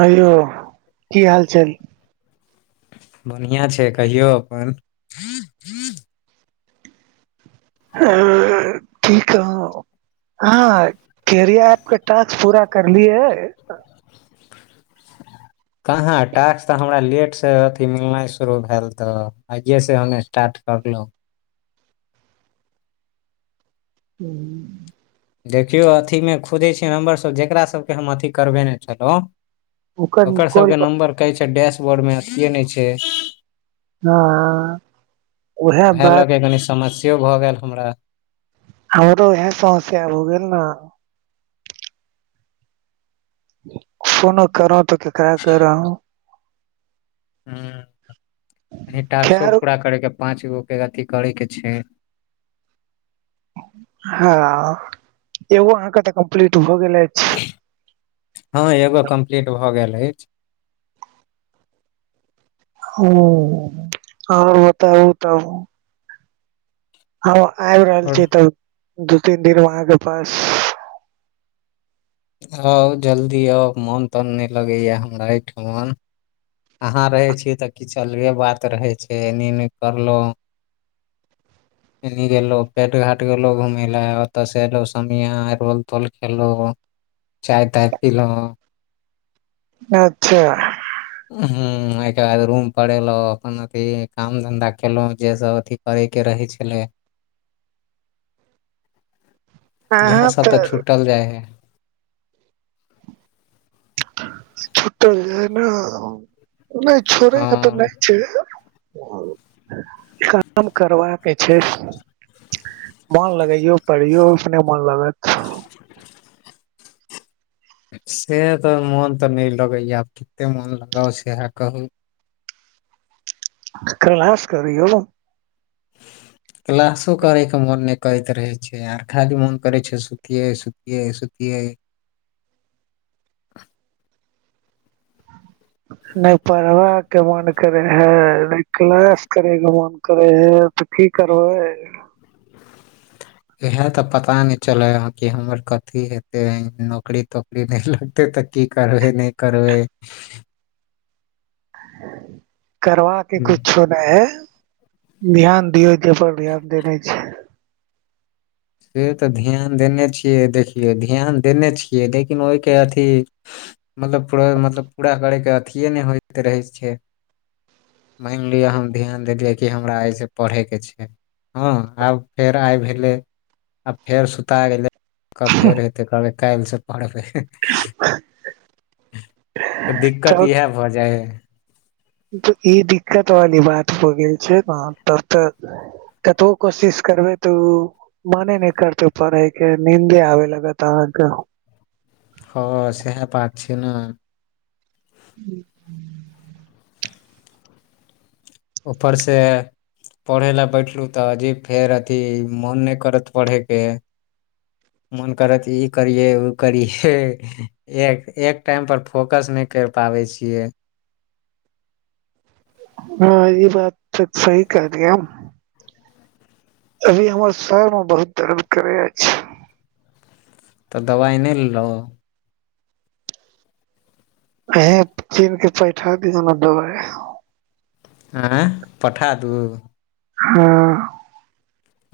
आइयो [inaudible] की हाल चाल बढ़िआँ छै कहियौ अपन। [unintelligible] की कहुँ हँ करिया ऐप केँ टास्क पूरा करलियै कहाँ टास्क तऽ हमरा लेटसँ अथी मिलनाइ शुरू भैल तऽ आइये से हम स्टार्ट करलु [unintelligible] देखियौ अथीमे खोजै छै हमर सभ जकरा सभ कऽ हम अथी करबेने छलौ [inaudible] ओकर सभ कऽ नंबर कहै छै डैशबोर्डमे अथिए नै छै। [unintelligible] उएह उहै लऽ बात कऽ कनी समस्यो भऽ गेल हमरा। हमरो उहै समस्या हो गेल न फोनो करो तऽ केकरा करो [inaudible] यनी टास्को खैर पूरा करे कें पाँच गो केँ अथी करे केँ छै। हँ [inaudible] एो अहाँ कऽ तऽ कम्प्लीट भऽ गेले यैछ [unintelligible] हँ एगो कम्प्लीट भऽ गेल अछि। [unintelligible] और बताबु तब हम आब रहल आओर छी तब [inaudible] दू तीन दिन अहाँ केँ पास। आउ जल्दी आउ मोन तन नै लगेय हमरा ऐ ठमन अहाँ रहै छियै तऽ किछ अलगे बात रहै छै एने एनी करलौ [inaudible] एनी गेलो पेट घाट गेलो घूमय ला ओतय सँ एलो समिया रोल तोल खेलो। चाय ताय पीलहुँ। अच्छा हुँ ओहि केँ बाद रूम पर एलहु अपन अथी काम धंधा केलहुँ जे सब अथी करे केँ रहे छले। इहाँ सब तऽ छुटल जाय हय छुटल जाय नऽ नय छोड़ै कऽ तऽ हँ नय छै। काम करबाकेँ छै। मोन लगैयो पढ़ियो अपने मोन लगत। [inaudible] से तऽ मोन तऽ नय लगैय आब कते मोन लगाउ सेहा कहू। कलास करयो [inaudible] क्लासो करय कऽ मोन नय करैत रहै छै यार खाली मोन करैत छै सुतियै सुतियै सुतियै। नय परवाहक के मन करे है नय क्लाश करे केँ मोन। करे है तऽ की करबै। इहै तऽ पता नय चलै ह कि हमर कथी हेते नौकरी तोकरी नय लग तै तऽ की करबै नय करबै करबा केँ हम्म, कुछो। नय ध्यान दियौ जे पर ध्यान देने छी। से तऽ ध्यान देने छियै देखियौ ध्यान देने छियै लेकिन ओहि केँ अथी। मतलब पूरा मतलब पूरा करै कऽ अथिये नय होइत रहै छै। मानि लिअ हम ध्यान देलियै की हमरा आइसँ पढै कऽ छै। हँ आब फेर आइ भेले आ फेर सुता गेलै तब फेर हेतै कहबै काइल सँ पढ़बै तऽ दिक्कत तब इहै भऽ जाइ हय ई दिक्कत वाली बात हो गेल छै हँ तब तऽ कतबो कोशिश करबै तऽ उ मने नय करतै परहै केँ नीन्दे आबे लगत अहाँ कऽ हूँ सेहा बत छैय न हुँ ऊपर से पढ़ै लऽ बैठलू तऽ जे फेयर अथी मोन नय करत पढ़े केँ मोन करत ई करिये उ करिये एक एक टाइम पर फोकस नय कैर पाबै छियै हँ ई बात तऽ सही कहलिये अभी हमर सर मऽ बहुत दर्द करे अछि तऽ दबाइ नय लेलहुँ अहाँ चीन कऽ पैठा दिय नऽ दबाइ आँय पठा दू हँ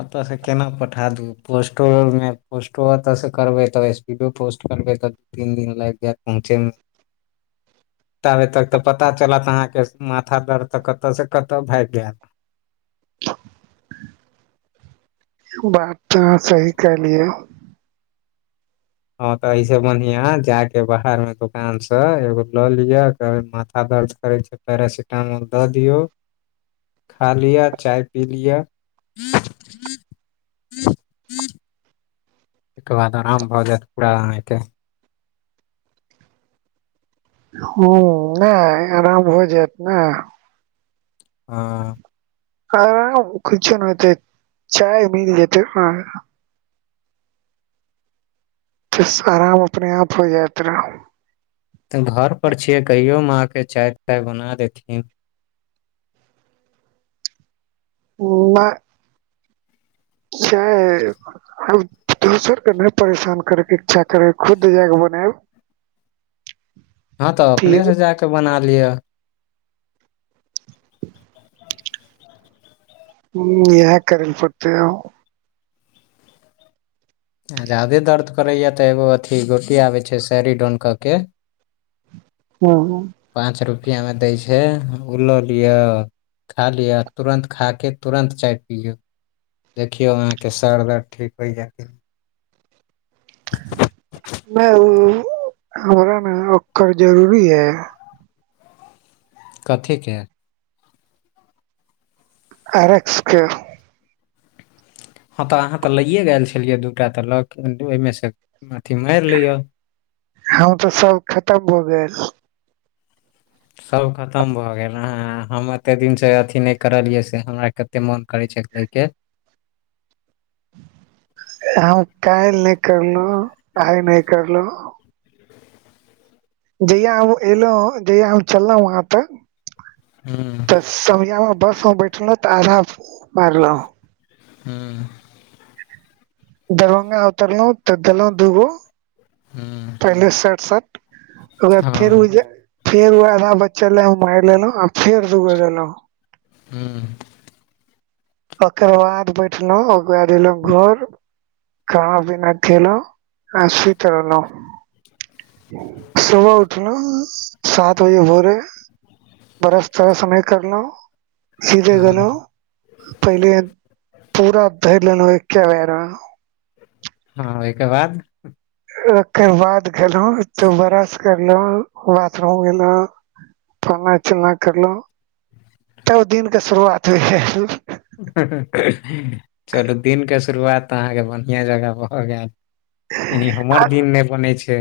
एतऽ सँ केना पठा देबै पोस्टोरमे पोस्टो ओतऽ सँ करबै तऽ एसपीडो पोस्ट करबै तऽ तीन दिन लाइग जैत पहुँचे मऽ ताबे तक तऽ पता चलत अहाँकेँ माथा दर्द तऽ कतय सँ कतय भाईग गैल बात तऽ अहाँ सही कहलियै ह तऽ स बढ़िया जाय के बाहर मे दुकान से एगो लऽ लिअ कहबे माथा दर्द करे छै पेरासिटामोल दऽ दियो खा लिअ चाय पी लिअ तके बाद आराम भऽ जायत पूरा आहाँके हँ नहि आराम हो जायत ने हँ आराम किछ नहि होतै चाय मिल जेतै हऽ तऽ आराम अपने आप हो जात रह तऽ घर पर छियै कहियो माँ कऽ चाय ताय बना देथिन नहि [unintelligible] अब दोसर के नहि परेशान करैके इच्छा करे खुद जायक बनायब हँ तऽ अपने से जााक बना लियअ हू ईहाय करय परते आब आ ज्यदे दर्द करैए तऽ एगो अथी गोटी आबे छै सहरी डोन कऽ के [inaudible] [unintelligible] पाँच रुपैआमे दै छै ओ लऽ लिअ खा लिअ तुरन्त खा के तुरन्त चाय पियऔ देखियौ अहाँके सर दर्द ठीक होइ यऽ कि नहि नहि ओ हमरा ने ओकर जरूरी है कथीके एरेक्सके हँ तऽ अहाँ तऽ लैयए गेल छलियै दूटा तऽ लग ओहिमे से अथी मारि लेए हऽ तऽ सब खतम भऽ गेल। सभ खतम भऽ गेल हऽ हम एते दिन से अथी नहि करलियै से हमरा। कते मोन करे छै लेके। हम काल्हि नहि करलहु आय नहि करलहु। जहिया हम एलहु जहिया हम चललहुं वहाँ तक हू तऽ समयमे बसमे बैठलहुँ तऽ आधाम मारलहुँ हू दरभंगा उतरलहुं तऽ देलहुं दूगो हूँ पहिले साठ सठ ओ फेर ओ हँ फेर ओ आधा बच्चले मारि लेलहु। फेर दूगे लेलो हूँ। ओकर बाद बैठलहु ओकरा बाद एलहु घर। खाना पीना खेलू आ स्वीत रहलू सुबह उठल सात बजे भोरे। बरस तरस सब करलू। सीधे गनो हँ पहिले पूरा धै लनै एके बेर मे हँ ओहिके बाद। ओकर बाद गेलो तो ब्रश करलो बाथरूम गेलो। फल्ना चिलला करलहुँ तब दििन के शुरुआत भेल गेल। चलू दिनके शुरुआतऽ अहाँके बढ़िआँ जगह भऽ गेल। एनी हमर दिन नहि बनै छै।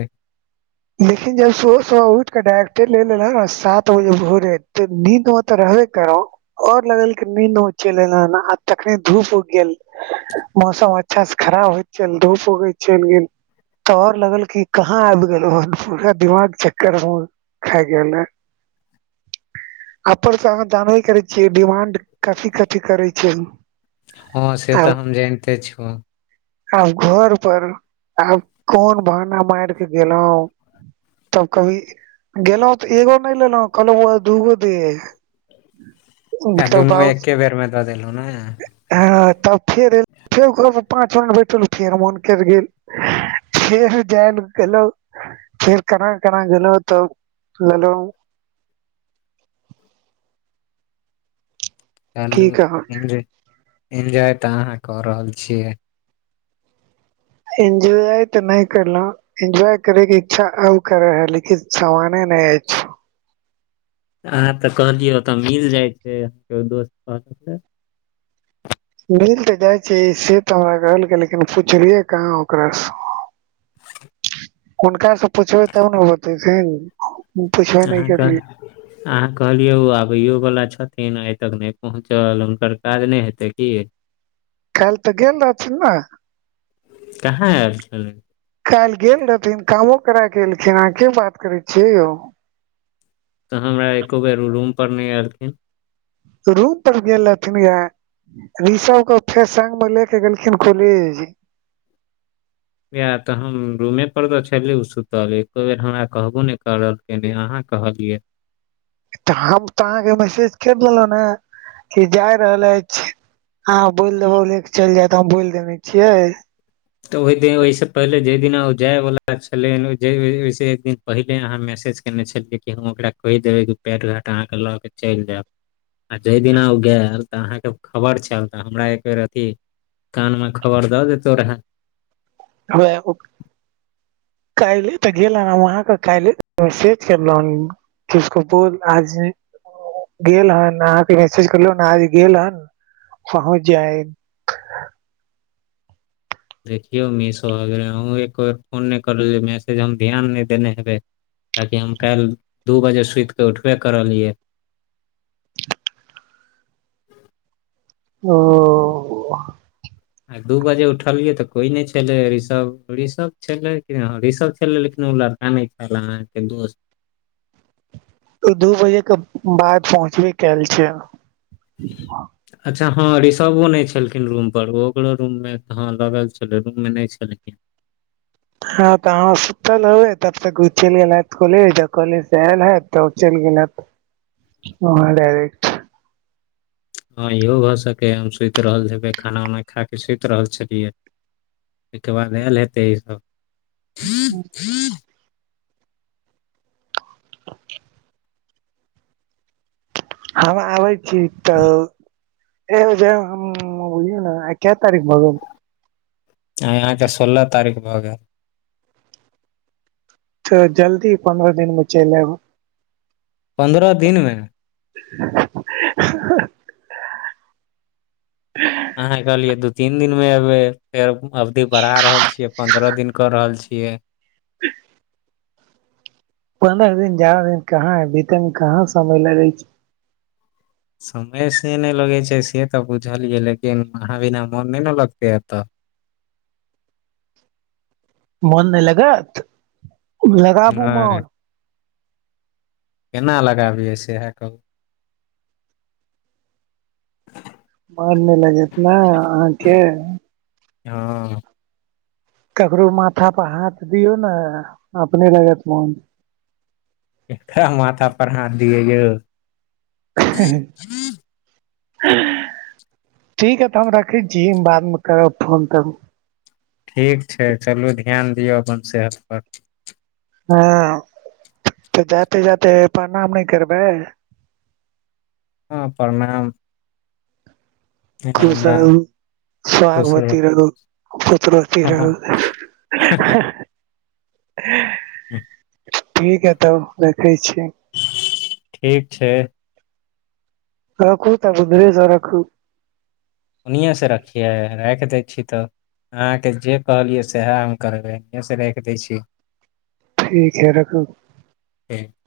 लेकिन जब सुबह सुबह उठ के डायर्टेर ले लेलू नऽ सात बज भोरे तऽ नींद मे तऽ रहबे करो। ओर लगल कि नहि निंद चलि एल आ तखने धूप उग गेल। मौसम अच्छा से खराब होइ छै धूप उगै छैिन। तऽ और लगल की कहाँ आबि गेल। पूरा दिमाग चक्कर हऽ खायके गेल। अपर सऽ अहाँ जानबे करै छियै डिमांड कथी कथिी करै छै। हँ से तऽ आब हम जानिते छू आब घर पर आब कोन बहाना मार के गेलहुं। तब कभी गेलहुं तऽ एगो नहि लेलहु कहलहु दूगो दे। आ मतलब दुनू एके बेर मे दऽ देलहु ने। हऽ तब फेर फेर पाँच म बैठल फेर मोन करि गेल। फेर जान गेलहु। फेर केना केना गेलहू तऽ लेलो चलू की कहब इन्ज इन्जॉय तऽ अहाँ कऽ रहल छियै। एजय तऽ नहि करलो। एन्जॉय करैके इच्छा अब करे है लेकिन जमाने नहि अछि। अहाँ तऽ कहलियै ओतय मिल जाइ छै अाँकेो दोस्त कहलक। मिल तऽ जाइ छै से तऽ हमरा कहलकै लेकिन पुछलियै कहाँ ओकरासँ। [unintelligible] हुनकास सऽ पुछबै तब ने बतेथिन। पुछबे नहि अहाँके। करलियै अहाँ कहलियै ओ आबैयो वला छथिन आइ तक नहि पहुँचल हुनकर काज नहि हेतै की। काल्हि तऽ गेल रहथिन नऽ। कहाँ आएल छलै। काल्हि गेल रहथिन कामो करा कऽ एलखिन अहाँ के बात करै छियै यौ। तऽ हमरा एको बेर रूम पर नहि एलखिन। रूम पर गेल रहथिन ये रिषभ के फेर संग मे ले के गेलखिन कॉलेज। इएह तऽ हम रूमेपर तऽ छलै ओ सुतल एको बेर हमरा कहबो नहि करऽलखिन अहाँ कहलियै। तऽ हम तऽ अहाँके मैसेज कऽ देलहुं नऽ कि जाय रहल अछि आहाँ बोलि देबौ ले के चलि जायत हम बोल देने छियै। तऽ ओहि दिन ओहिसँ पहिले जाहि दिना ओ जाइवला छलै एक दिन। पहिले अहाँ मैसेज कयने छलियै कि हम ओकरा कहि देबै कि पैट घाट अहाँके लऽ कऽ चलि जायब। आ जेहि दिना ओ गेलल तऽ अहाँके खबर छल तऽ हमरा एक बेर अथी। कान मऽ खबर दऽ देतो रहे। [unintelligible] काल्ले तऽ गेलो हम आहाँके काले तऽ मैसेज करलू हन किसको बोल आज। गेल हन अहाँके मैसेज करलो नऽ आज गेल हन पहुँच जाय। देखियौ मिस हो गेलै अहूँ एक बेर फोन नहि करलियै जे मैसेज हम ध्यान नहि देने हेबै। कियाकि हम काल्हि दू बजे सुतिके उठबे करलियै। ओ। आ दू बजे उठलियै तऽ कोइ नहि छलैऋषभ ऋषभ छलै ऋषभ छलै लेकिन ओ लड़का। क नहि छल आहाँक दोस्त दू बजे के बाद पहुँचबे काइल छैय अच्छा हँ रिसर्वो नइ छलखिन रूमपर ओकरो रूममे त हँ लगल छलै रूममे नइ छलखिन हँ तऽ अहाँ सुतल हैबे तब तक उ चैल गेल हत कॉलेज आ कॉलेज से आयल हैत तब ओ चैल गेल हैत [inaudible] [unintelligible] हँ इहो भऽ सकै हम सुइत रहल हबै खाना उना खा क सुइत रहल छलियै ओके बाद आयल हेतै ईसभ [unintelligible] [inaudible] [inaudible] [inaudible] हम आबै छी तऽ [inaudible] आए अहाँके सोलह तारीख भऽ गेल तऽ जल्दी पन्द्रह दिन में चैल आब हम पन्द्रह दिनमे [inaudible] [unintelligible] [inaudible] अहाँ कहलियै दू तीन दिन में एबे फेर अवधि बढ़ा रहल छीयै पनद्रह दिन कर रहल छियै [inaudible] पन्द्रह दिन ज्यादा दिन कहाँ है बीते मे कहाँ समय लगे छै समय से नय लगे छै से तऽ बुझलियै लेकिन अहाँ बिना मोन नय ने लगते एतऽ मन नय लगत लगाबू नहि मन केना लगाबियै सेहा कहू मन नय लगैत ने अहाँके हँ ककरो माथा पर हाथ दियौ न अपने लगत मोन [unintelligible] माथा पर हाथ दिये यौ [inaudible] [inaudible] ठीक है तऽ हम रखै छी बादमे करब फोन तऽ ठीक छै चलू ध्यान दियौ अपन सेहत पर हँ तऽ जाते जाते प्रणाम नइ करबै हँ प्रणाम खुश राम राम रहू खुश सहागवती रहू पुत्रवती रहू [unintelligible] [inaudible] ठीक है तब रखै छी [inaudible] ठीक छै रखु तक उधरे स रखू ओनिएँ से रखियै राइख दै छी तऽ अहाँके जे कहलियै सएह हम करबै इहे से राइख दै छी ठीक है रखू [inaudible]